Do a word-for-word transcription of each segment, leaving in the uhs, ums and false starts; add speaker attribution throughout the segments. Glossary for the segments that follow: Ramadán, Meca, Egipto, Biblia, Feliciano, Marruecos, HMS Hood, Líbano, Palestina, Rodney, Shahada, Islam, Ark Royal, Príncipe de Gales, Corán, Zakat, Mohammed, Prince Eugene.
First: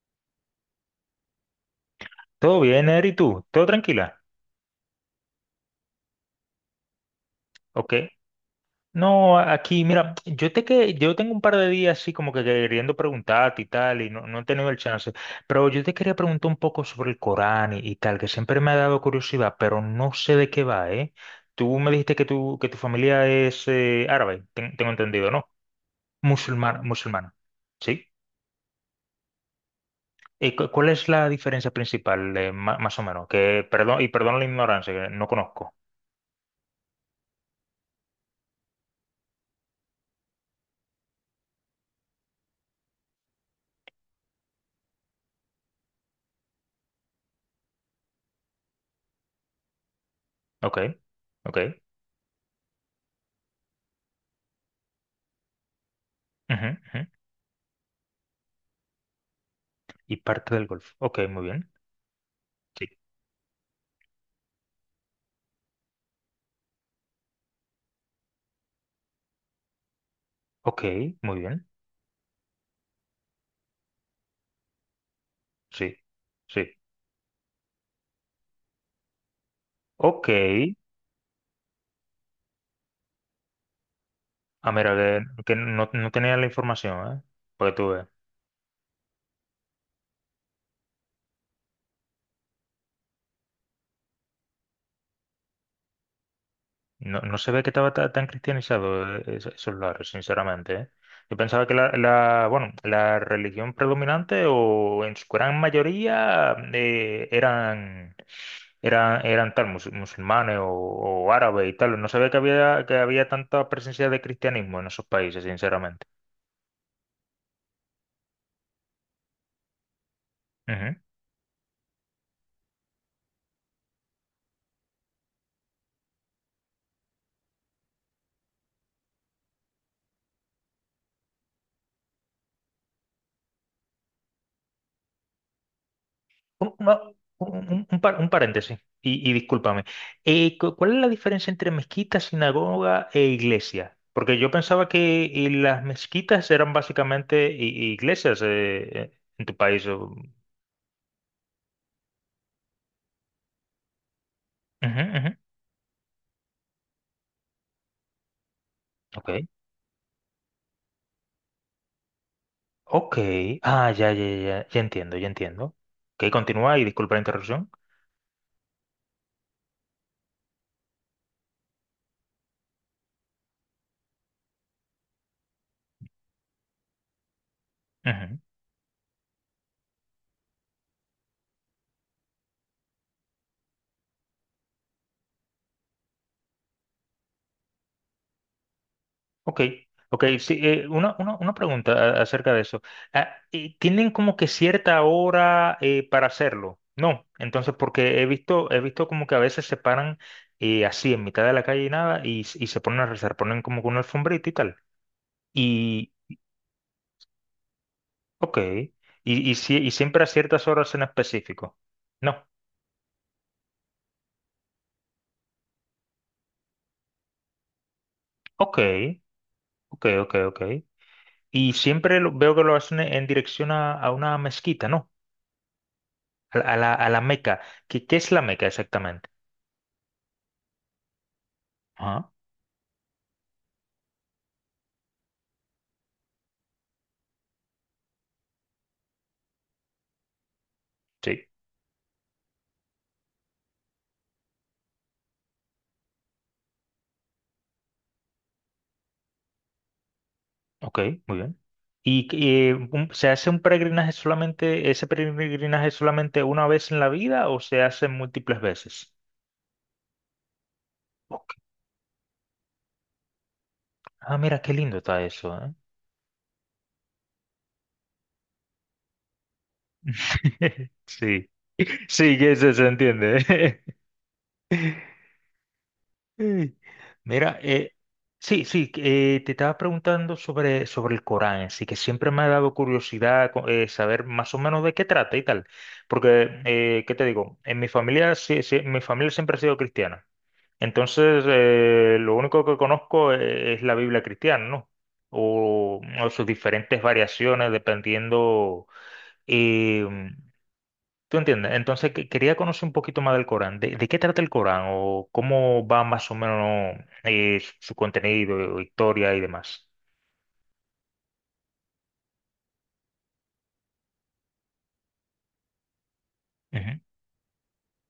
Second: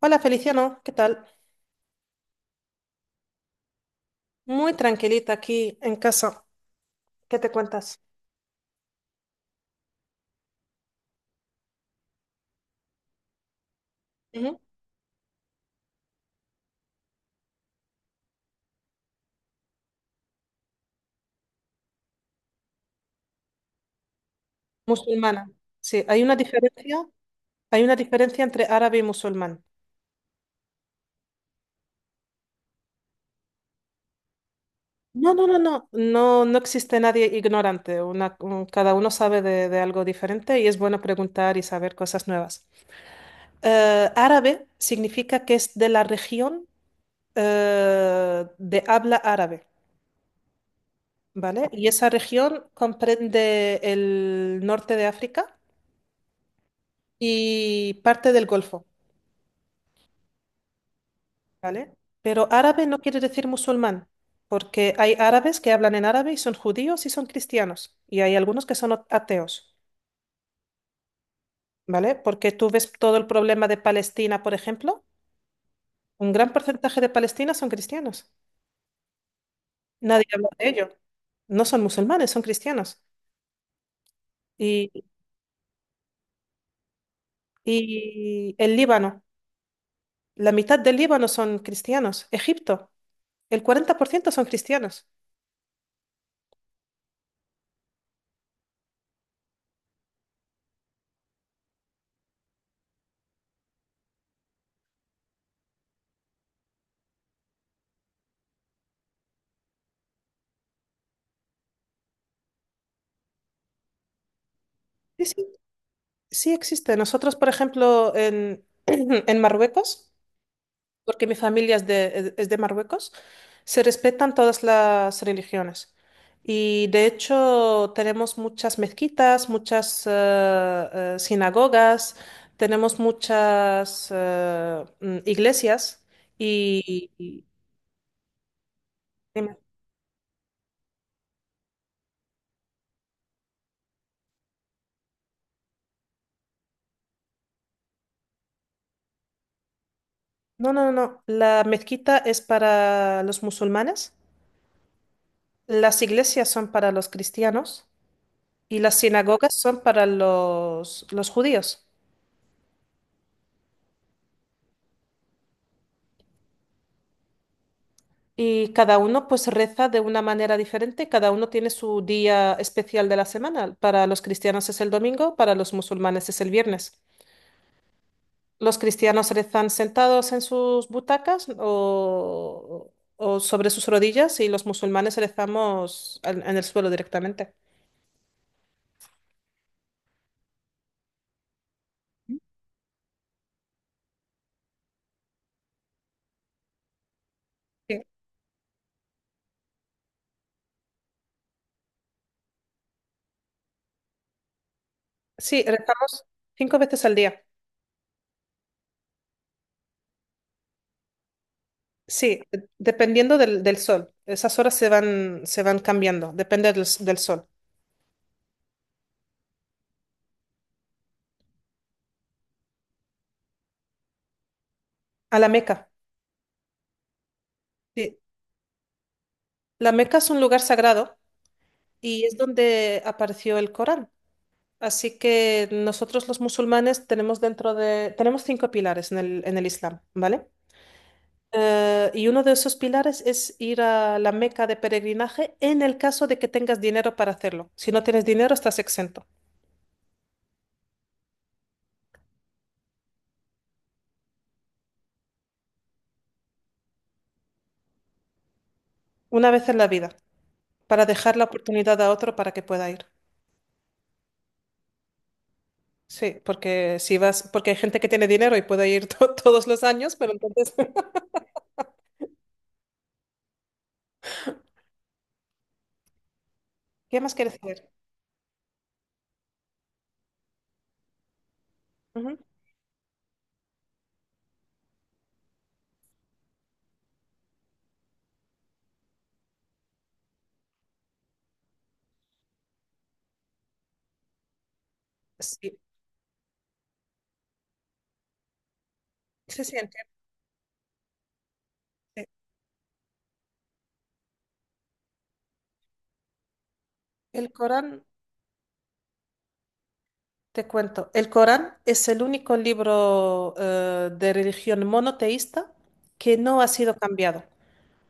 Speaker 1: Hola Feliciano, ¿qué tal?
Speaker 2: Todo bien, Eri, ¿tú? ¿Todo tranquila?
Speaker 1: Muy tranquilita aquí en casa. ¿Qué te
Speaker 2: Ok.
Speaker 1: cuentas?
Speaker 2: No, aquí, mira, yo te que yo tengo un par de días así como que queriendo preguntarte y tal, y no, no he
Speaker 1: Ujú.
Speaker 2: tenido el chance. Pero yo te quería preguntar un poco sobre el Corán y, y tal, que siempre me ha dado curiosidad, pero no sé de qué va, ¿eh? Tú me dijiste que tu, que tu familia es eh, árabe, ten- tengo entendido, ¿no?
Speaker 1: Musulmana. Sí, hay una
Speaker 2: Musulmana,
Speaker 1: diferencia,
Speaker 2: musulmana.
Speaker 1: hay una
Speaker 2: ¿Sí?
Speaker 1: diferencia entre árabe y musulmán.
Speaker 2: ¿Y cu- cuál es la diferencia principal, eh, ma- más o menos? Que, perdón, y perdón la ignorancia, que no
Speaker 1: No, no, no,
Speaker 2: conozco.
Speaker 1: no, no, no existe nadie ignorante. Una, un- cada uno sabe de, de algo diferente y es bueno preguntar y saber cosas nuevas. Eh, árabe significa que es de la región eh, de habla árabe,
Speaker 2: Ok, ok.
Speaker 1: ¿vale? Y esa región comprende el norte de África
Speaker 2: Ujú, ujú.
Speaker 1: y parte del Golfo.
Speaker 2: Y parte del Golfo. Ok, muy bien.
Speaker 1: ¿Vale? Pero árabe
Speaker 2: Sí.
Speaker 1: no quiere decir musulmán, porque hay árabes que hablan en árabe y son judíos y son cristianos, y hay algunos que son ateos,
Speaker 2: Ok, muy bien.
Speaker 1: ¿vale? Porque tú ves todo el problema de Palestina, por ejemplo,
Speaker 2: Sí.
Speaker 1: un gran
Speaker 2: Sí.
Speaker 1: porcentaje de Palestina son cristianos. Nadie
Speaker 2: Ok.
Speaker 1: habla de ello. No son musulmanes, son cristianos.
Speaker 2: Ah,
Speaker 1: Y,
Speaker 2: mira, que, que no, no tenía la información, ¿eh? Porque tú ves.
Speaker 1: y el Líbano, la mitad del Líbano son cristianos. Egipto, el cuarenta por ciento son cristianos.
Speaker 2: No, no se ve que estaba ta- tan cristianizado eh, es- esos lares, sinceramente, ¿eh? Yo pensaba que la, la, bueno, la religión predominante o en su gran mayoría eh, eran, eran, eran tal, mus- musulmanes o, o árabes y tal. No se ve que había, que había tanta presencia de cristianismo en esos
Speaker 1: Sí,
Speaker 2: países,
Speaker 1: sí,
Speaker 2: sinceramente.
Speaker 1: sí existe. Nosotros, por ejemplo, en, en Marruecos, porque mi familia es de, es de Marruecos, se respetan todas las religiones. Y de hecho tenemos muchas mezquitas, muchas eh, eh, sinagogas, tenemos muchas eh, mm, iglesias
Speaker 2: Un, una-
Speaker 1: y... y-
Speaker 2: un- un par- un paréntesis, y, y
Speaker 1: Dime.
Speaker 2: discúlpame. Eh, cu- ¿cuál es la diferencia entre mezquita, sinagoga e iglesia? Porque yo pensaba que eh, las mezquitas eran básicamente i- iglesias eh, eh, en tu país. o-
Speaker 1: No, no, no, la mezquita es para los musulmanes,
Speaker 2: Ujú, ujú.
Speaker 1: las iglesias son para los cristianos y las
Speaker 2: Ok.
Speaker 1: sinagogas son para los, los judíos.
Speaker 2: Ok. Ah, ya, ya, ya. Ya entiendo, ya entiendo. Ok, continúa y disculpa la interrupción.
Speaker 1: Y cada uno pues reza de una manera diferente, cada uno tiene su día especial de la semana. Para los cristianos es el domingo, para los musulmanes es el viernes. Los cristianos rezan sentados en sus butacas o, o sobre sus rodillas y los musulmanes rezamos en, en el suelo directamente.
Speaker 2: Ok, ok, sí, eh, una, una, una pregunta a- acerca de eso. Ah, eh, ¿tienen como que cierta hora eh, para hacerlo? No, entonces
Speaker 1: Sí,
Speaker 2: porque he visto, he visto como que a veces se paran eh, así en mitad de la calle y nada y, s- y se ponen a rezar, ponen como que una alfombrita y tal.
Speaker 1: sí,
Speaker 2: Y,
Speaker 1: rezamos cinco veces al día.
Speaker 2: ok, y, y, si- y siempre a ciertas horas en específico.
Speaker 1: Sí,
Speaker 2: No,
Speaker 1: de- dependiendo del, del sol. Esas horas se van, se van cambiando, depende del, s- del sol.
Speaker 2: ok, ok, ok, ok. Y siempre lo- veo que lo hacen en dirección a, a una mezquita, ¿no?
Speaker 1: A la Meca.
Speaker 2: A, la, a la a la Meca. ¿Qué, qué
Speaker 1: Sí.
Speaker 2: es la Meca exactamente?
Speaker 1: La Meca es un lugar sagrado y es donde apareció el Corán. Así que nosotros los musulmanes tenemos dentro de, tenemos cinco pilares en el, en el Islam, ¿vale?
Speaker 2: Sí,
Speaker 1: Eh, y uno de esos pilares es ir a la Meca de peregrinaje en el caso de que tengas dinero para hacerlo. Si no tienes dinero, estás exento.
Speaker 2: ok, muy bien. ¿Y eh, un- se hace un peregrinaje solamente, ese peregrinaje solamente una vez en la vida o se hace múltiples veces?
Speaker 1: Una vez en la vida, para dejar la
Speaker 2: Ok.
Speaker 1: oportunidad a otro para que pueda ir.
Speaker 2: Ah, mira, qué lindo está eso, ¿eh?
Speaker 1: Sí, porque si vas, porque hay gente que tiene dinero y puede ir to- todos los años, pero entonces,
Speaker 2: Sí, sí, que eso se entiende. Ey,
Speaker 1: ¿qué más quieres
Speaker 2: mira,
Speaker 1: hacer?
Speaker 2: eh, sí, sí, que, eh, te estaba preguntando sobre, sobre el Corán, sí, que siempre
Speaker 1: Ujú.
Speaker 2: me ha dado curiosidad co- eh, saber más o menos de qué trata y tal, porque, eh, ¿qué te digo? En mi familia, sí, sí, mi familia siempre ha sido cristiana. Entonces, eh, lo único que conozco e- es la Biblia cristiana, ¿no?
Speaker 1: Sí,
Speaker 2: O, o sus diferentes variaciones dependiendo.
Speaker 1: sí, sí,
Speaker 2: eh,
Speaker 1: entiendo.
Speaker 2: ¿Tú entiendes? Entonces,
Speaker 1: Sí.
Speaker 2: que- quería conocer un poquito más del Corán. ¿De, de qué trata el Corán? ¿O cómo va más o menos
Speaker 1: El
Speaker 2: eh, su, su
Speaker 1: Corán.
Speaker 2: contenido, historia y demás?
Speaker 1: Te cuento, el Corán es el único libro eh, de religión monoteísta que no ha sido
Speaker 2: Ujú.
Speaker 1: cambiado,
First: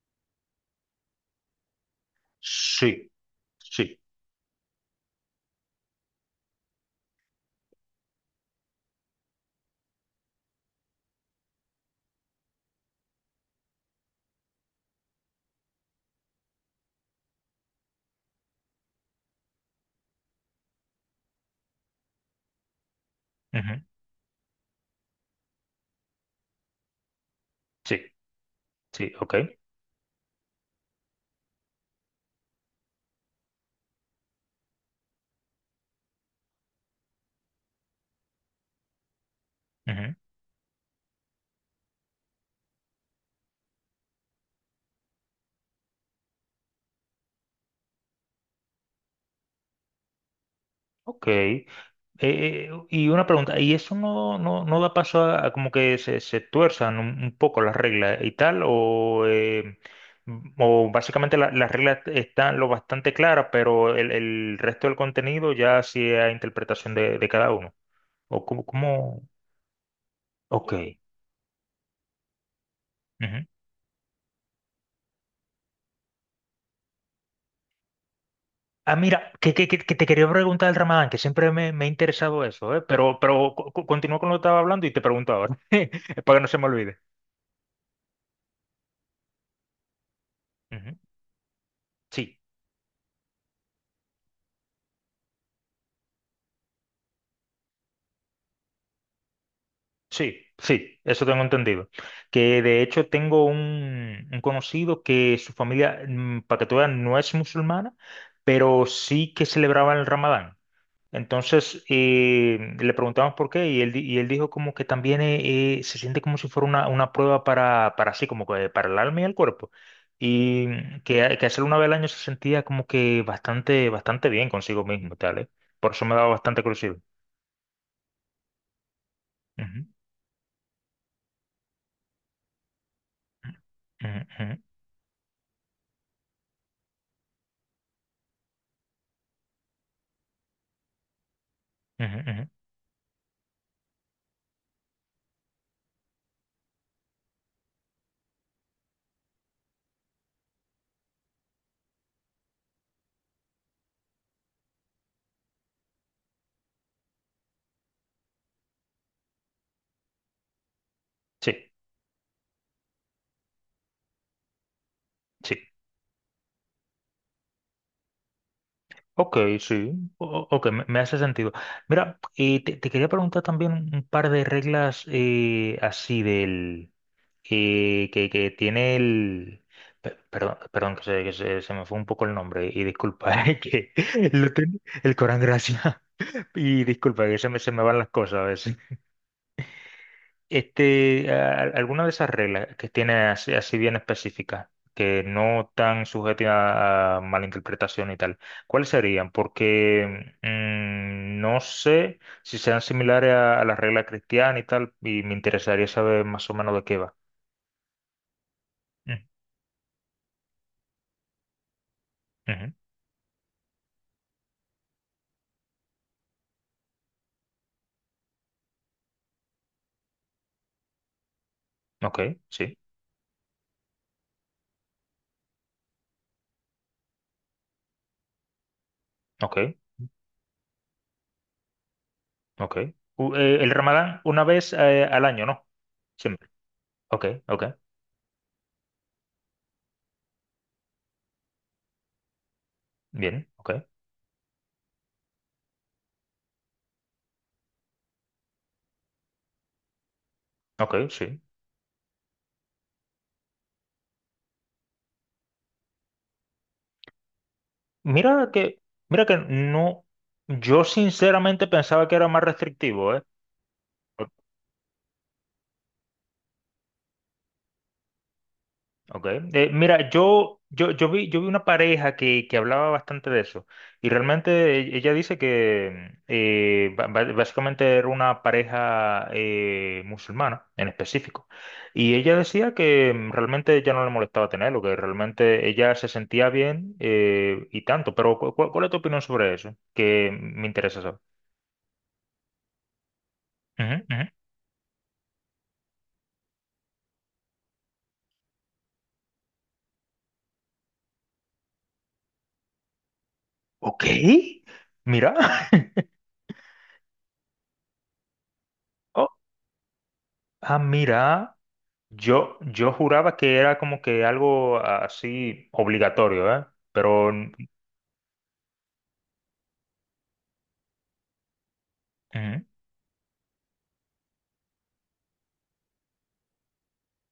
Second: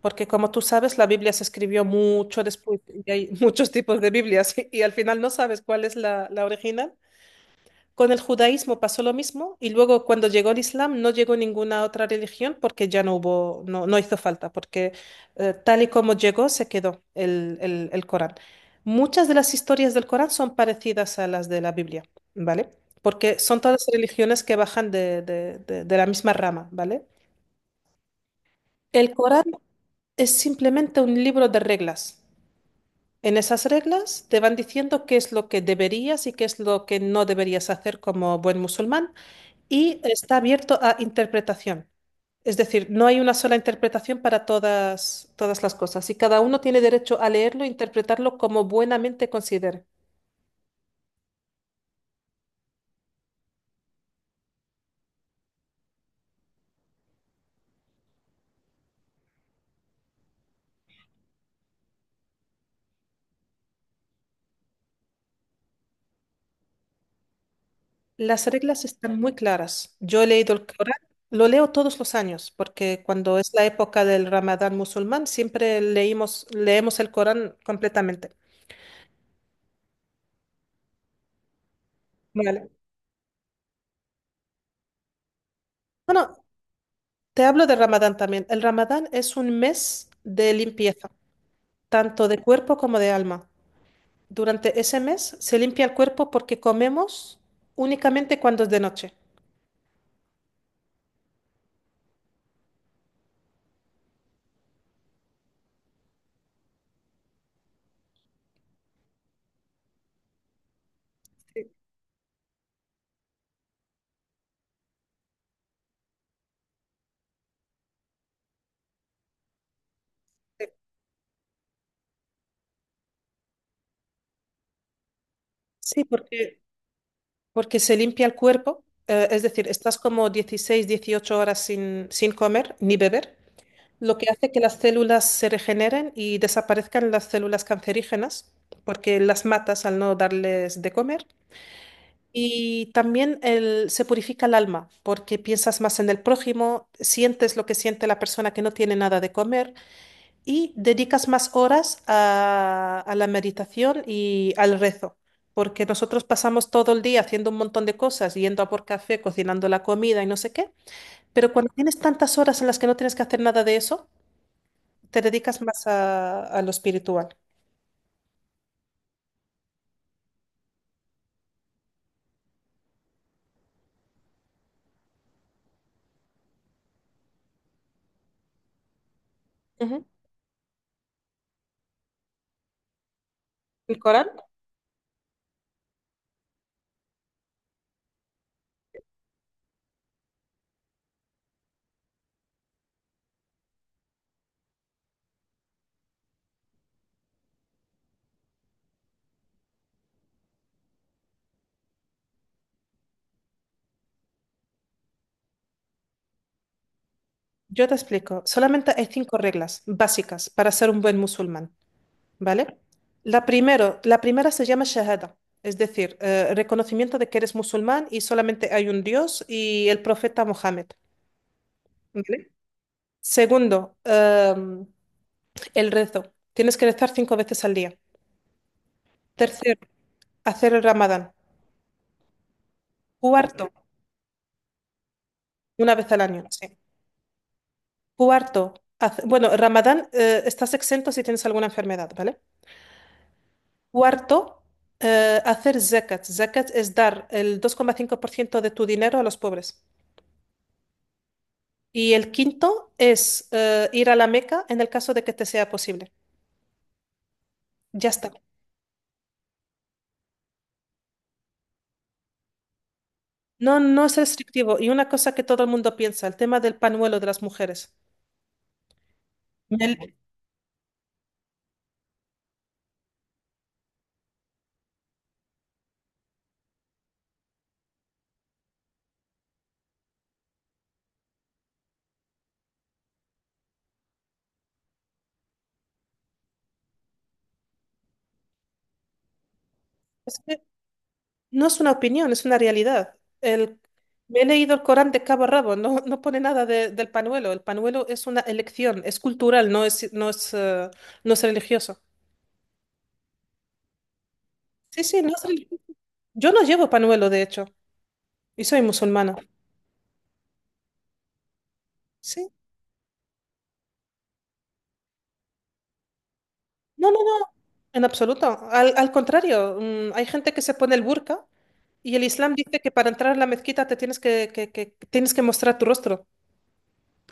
Speaker 1: porque como tú sabes, la Biblia se escribió mucho después
Speaker 2: Sí,
Speaker 1: y hay muchos
Speaker 2: sí.
Speaker 1: tipos de Biblias y, al final no sabes cuál es la, la original. Con el judaísmo pasó lo mismo y luego cuando llegó el Islam no llegó ninguna otra religión porque ya no hubo, no, no hizo falta, porque eh, tal y como llegó se quedó el, el, el Corán. Muchas de las historias del Corán son parecidas a las de la Biblia, ¿vale? Porque son
Speaker 2: Ujú.
Speaker 1: todas religiones que bajan de, de, de, de la misma rama, ¿vale?
Speaker 2: Sí, sí,
Speaker 1: El
Speaker 2: ok.
Speaker 1: Corán es simplemente un libro de reglas. En esas reglas te van diciendo qué es lo que deberías y qué es lo que no deberías hacer como buen musulmán y
Speaker 2: Ujú.
Speaker 1: está abierto a interpretación. Es decir, no hay una sola interpretación para todas, todas las cosas y cada uno tiene derecho a leerlo e interpretarlo como buenamente considere.
Speaker 2: Ok, Eh, y una pregunta, ¿y eso no, no, no da paso a, a como que se, se tuerzan un, un poco las reglas y tal? ¿O, eh, m- o básicamente la- las reglas están lo bastante claras, pero el, el resto del contenido ya sí es a interpretación de, de cada uno? ¿O
Speaker 1: Las
Speaker 2: cómo?
Speaker 1: reglas están
Speaker 2: cómo...
Speaker 1: muy claras. Yo he leído el
Speaker 2: Ok.
Speaker 1: Corán, lo leo todos los años, porque cuando
Speaker 2: Ujú.
Speaker 1: es la época del Ramadán musulmán siempre leímos, leemos el Corán completamente.
Speaker 2: Ah, mira, que, que- que- que te quería preguntar el Ramadán, que siempre me, me ha interesado
Speaker 1: Vale.
Speaker 2: eso, ¿eh? Pero, pero co- co- continúa con lo que estaba hablando y te pregunto ahora,
Speaker 1: Bueno,
Speaker 2: para que no se me olvide.
Speaker 1: te hablo del Ramadán también. El Ramadán es un mes de
Speaker 2: Ujú.
Speaker 1: limpieza, tanto
Speaker 2: Sí.
Speaker 1: de cuerpo como de alma. Durante ese mes se limpia el cuerpo porque comemos únicamente cuando es de noche.
Speaker 2: Sí, sí, eso tengo entendido. Que de hecho tengo un, un conocido que su familia, mm, para que tú veas, no es musulmana, pero sí que celebraba el Ramadán.
Speaker 1: Sí,
Speaker 2: Entonces eh, le preguntamos por qué y él, di- y él dijo como que también eh, eh, se siente como si fuera una, una prueba para, para así, como que para el alma y el cuerpo. Y
Speaker 1: sí.
Speaker 2: mm, que, que hacerlo una vez al año se sentía como que bastante, bastante bien consigo mismo, y tal, ¿eh? Por
Speaker 1: Sí,
Speaker 2: eso me daba
Speaker 1: porque,
Speaker 2: bastante curiosidad.
Speaker 1: porque se limpia el cuerpo, eh, es decir,
Speaker 2: Ujú.
Speaker 1: estás como dieciséis, dieciocho horas sin, sin comer ni beber, lo
Speaker 2: Ujú,
Speaker 1: que hace que
Speaker 2: ujú,
Speaker 1: las células se regeneren y desaparezcan las células cancerígenas, porque las matas al no darles de comer.
Speaker 2: ujú, ujú.
Speaker 1: Y también el- se purifica el alma, porque piensas más en el prójimo, sientes lo que siente la persona que no tiene nada de comer, y dedicas más horas a, a la meditación y al rezo, porque nosotros pasamos todo el día haciendo un montón de cosas, yendo a por café, cocinando la comida y no sé qué, pero
Speaker 2: Sí.
Speaker 1: cuando tienes tantas horas en las que no tienes que hacer nada de eso, te
Speaker 2: Sí,
Speaker 1: dedicas más a, a lo espiritual.
Speaker 2: ok, sí, o- o- ok, me, me hace sentido. Mira, eh, te, te quería preguntar también un par de reglas eh, así del eh, que, que tiene el.
Speaker 1: Ujú.
Speaker 2: pe- Perdón, perdón que, se, que se- se me fue un poco el nombre y disculpa, eh, que
Speaker 1: ¿El Corán?
Speaker 2: lo ten- el Corán, gracias. Y disculpa que se me, se me van las cosas a veces. Este, a- alguna de esas reglas que tiene así, así bien específicas, que no están sujetas a, a malinterpretación y tal, ¿cuáles serían? Porque mm, no sé si sean similares a, a las reglas cristianas y tal, y me interesaría saber más o menos de qué va.
Speaker 1: Yo te explico, solamente hay
Speaker 2: Mm,
Speaker 1: cinco reglas básicas para ser un buen musulmán.
Speaker 2: ujú.
Speaker 1: ¿Vale? La primero, la primera se llama Shahada, es decir, eh, reconocimiento de que eres musulmán y solamente hay un Dios y el profeta Mohammed,
Speaker 2: Ok,
Speaker 1: ¿vale?
Speaker 2: sí,
Speaker 1: Segundo, em, el rezo. Tienes que rezar cinco veces al día.
Speaker 2: ok,
Speaker 1: Tercero, hacer el Ramadán.
Speaker 2: ok. U- eh,
Speaker 1: Cuarto,
Speaker 2: el Ramadán una vez eh, al año, ¿no?
Speaker 1: una vez al año,
Speaker 2: Siempre.
Speaker 1: sí.
Speaker 2: Ok, ok,
Speaker 1: Cuarto, hace- bueno, Ramadán, eh, estás exento si tienes alguna enfermedad, ¿vale?
Speaker 2: bien, ok,
Speaker 1: Cuarto, eh, hacer zakat. Zakat es dar el dos coma cinco por ciento de tu dinero a los pobres.
Speaker 2: ok, sí.
Speaker 1: Y el quinto es eh, ir a la Meca en el caso de que te sea posible. Ya está.
Speaker 2: Mira que, mira que no, yo sinceramente pensaba que era más restrictivo, ¿eh?
Speaker 1: No, no es
Speaker 2: O-
Speaker 1: restrictivo. Y una cosa que todo el mundo piensa, el tema del panuelo de las mujeres.
Speaker 2: Ok. Eh,
Speaker 1: Me
Speaker 2: mira,
Speaker 1: l-
Speaker 2: yo, yo, yo vi, yo vi una pareja que, que hablaba bastante de eso y realmente e- ella dice que eh, ba- ba- básicamente era una pareja eh, musulmana en específico y ella decía que mm, realmente ella no le molestaba tenerlo, que realmente ella se sentía bien eh, y tanto, pero ¿cu- cu- ¿cuál es tu opinión sobre eso? Que
Speaker 1: es que
Speaker 2: me interesa
Speaker 1: no es una opinión, es una realidad. El,
Speaker 2: saber.
Speaker 1: me he leído el Corán de cabo a rabo, no, no pone nada de- del panuelo. El panuelo es una elección, es cultural, no es, no es, eh, no es religioso.
Speaker 2: Ok,
Speaker 1: Sí, sí, no
Speaker 2: mira.
Speaker 1: es religioso. Yo no llevo panuelo, de hecho, y soy
Speaker 2: Oh,
Speaker 1: musulmana.
Speaker 2: ah, mira.
Speaker 1: Sí.
Speaker 2: Yo, yo juraba que era como que algo así obligatorio, ¿eh?
Speaker 1: No, no,
Speaker 2: Pero
Speaker 1: no,
Speaker 2: mm,
Speaker 1: en absoluto. Al, al contrario, mm, hay gente que se pone el burka y el Islam
Speaker 2: ujú.
Speaker 1: dice que para entrar a la mezquita te tienes que, que- que- tienes que mostrar tu rostro.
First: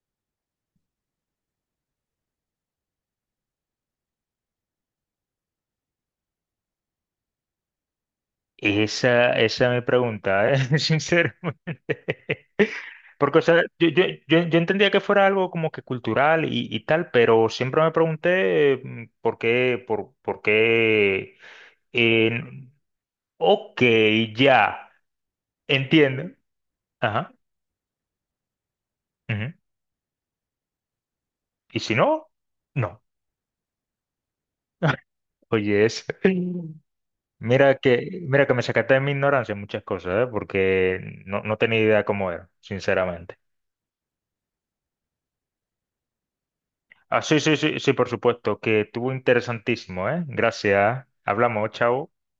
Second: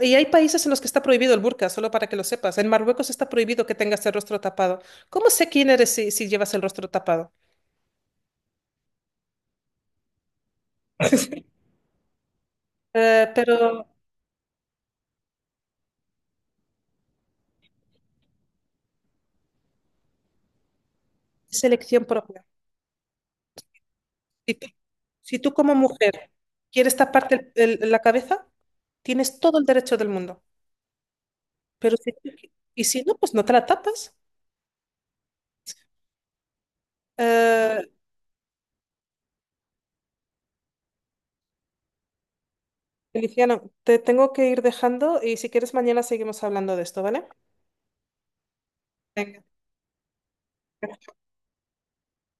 Speaker 1: Y hay países en los que está prohibido el burka, solo para que lo sepas. En Marruecos está prohibido que tengas el rostro tapado. ¿Cómo sé quién eres si, si llevas el rostro tapado?
Speaker 2: esa, esa es mi pregunta, ¿eh? Sinceramente.
Speaker 1: Eh,
Speaker 2: Porque, o sea,
Speaker 1: pero
Speaker 2: yo, yo, yo, yo entendía que fuera algo como que cultural y, y tal, pero siempre me pregunté eh, mm, por qué, por, por qué.
Speaker 1: es elección
Speaker 2: eh,
Speaker 1: propia.
Speaker 2: ok,
Speaker 1: Si tú,
Speaker 2: ya,
Speaker 1: si tú como mujer
Speaker 2: entiendo.
Speaker 1: quieres
Speaker 2: Ajá.
Speaker 1: taparte el- el- la cabeza, tienes
Speaker 2: Ujú.
Speaker 1: todo el derecho del mundo.
Speaker 2: Y si
Speaker 1: Pero si,
Speaker 2: no,
Speaker 1: y si
Speaker 2: no.
Speaker 1: no, pues no te la tapas.
Speaker 2: Oye, es. Mira
Speaker 1: Eh,
Speaker 2: que, mira que me sacaste de mi ignorancia en muchas cosas, ¿eh? Porque no, no tenía idea cómo era, sinceramente.
Speaker 1: Feliciano, te tengo que ir dejando y si quieres mañana seguimos hablando de esto,
Speaker 2: Ah,
Speaker 1: ¿vale?
Speaker 2: sí, sí, sí, sí, por supuesto, que estuvo
Speaker 1: Venga.
Speaker 2: interesantísimo, ¿eh? Gracias. Hablamos, chao.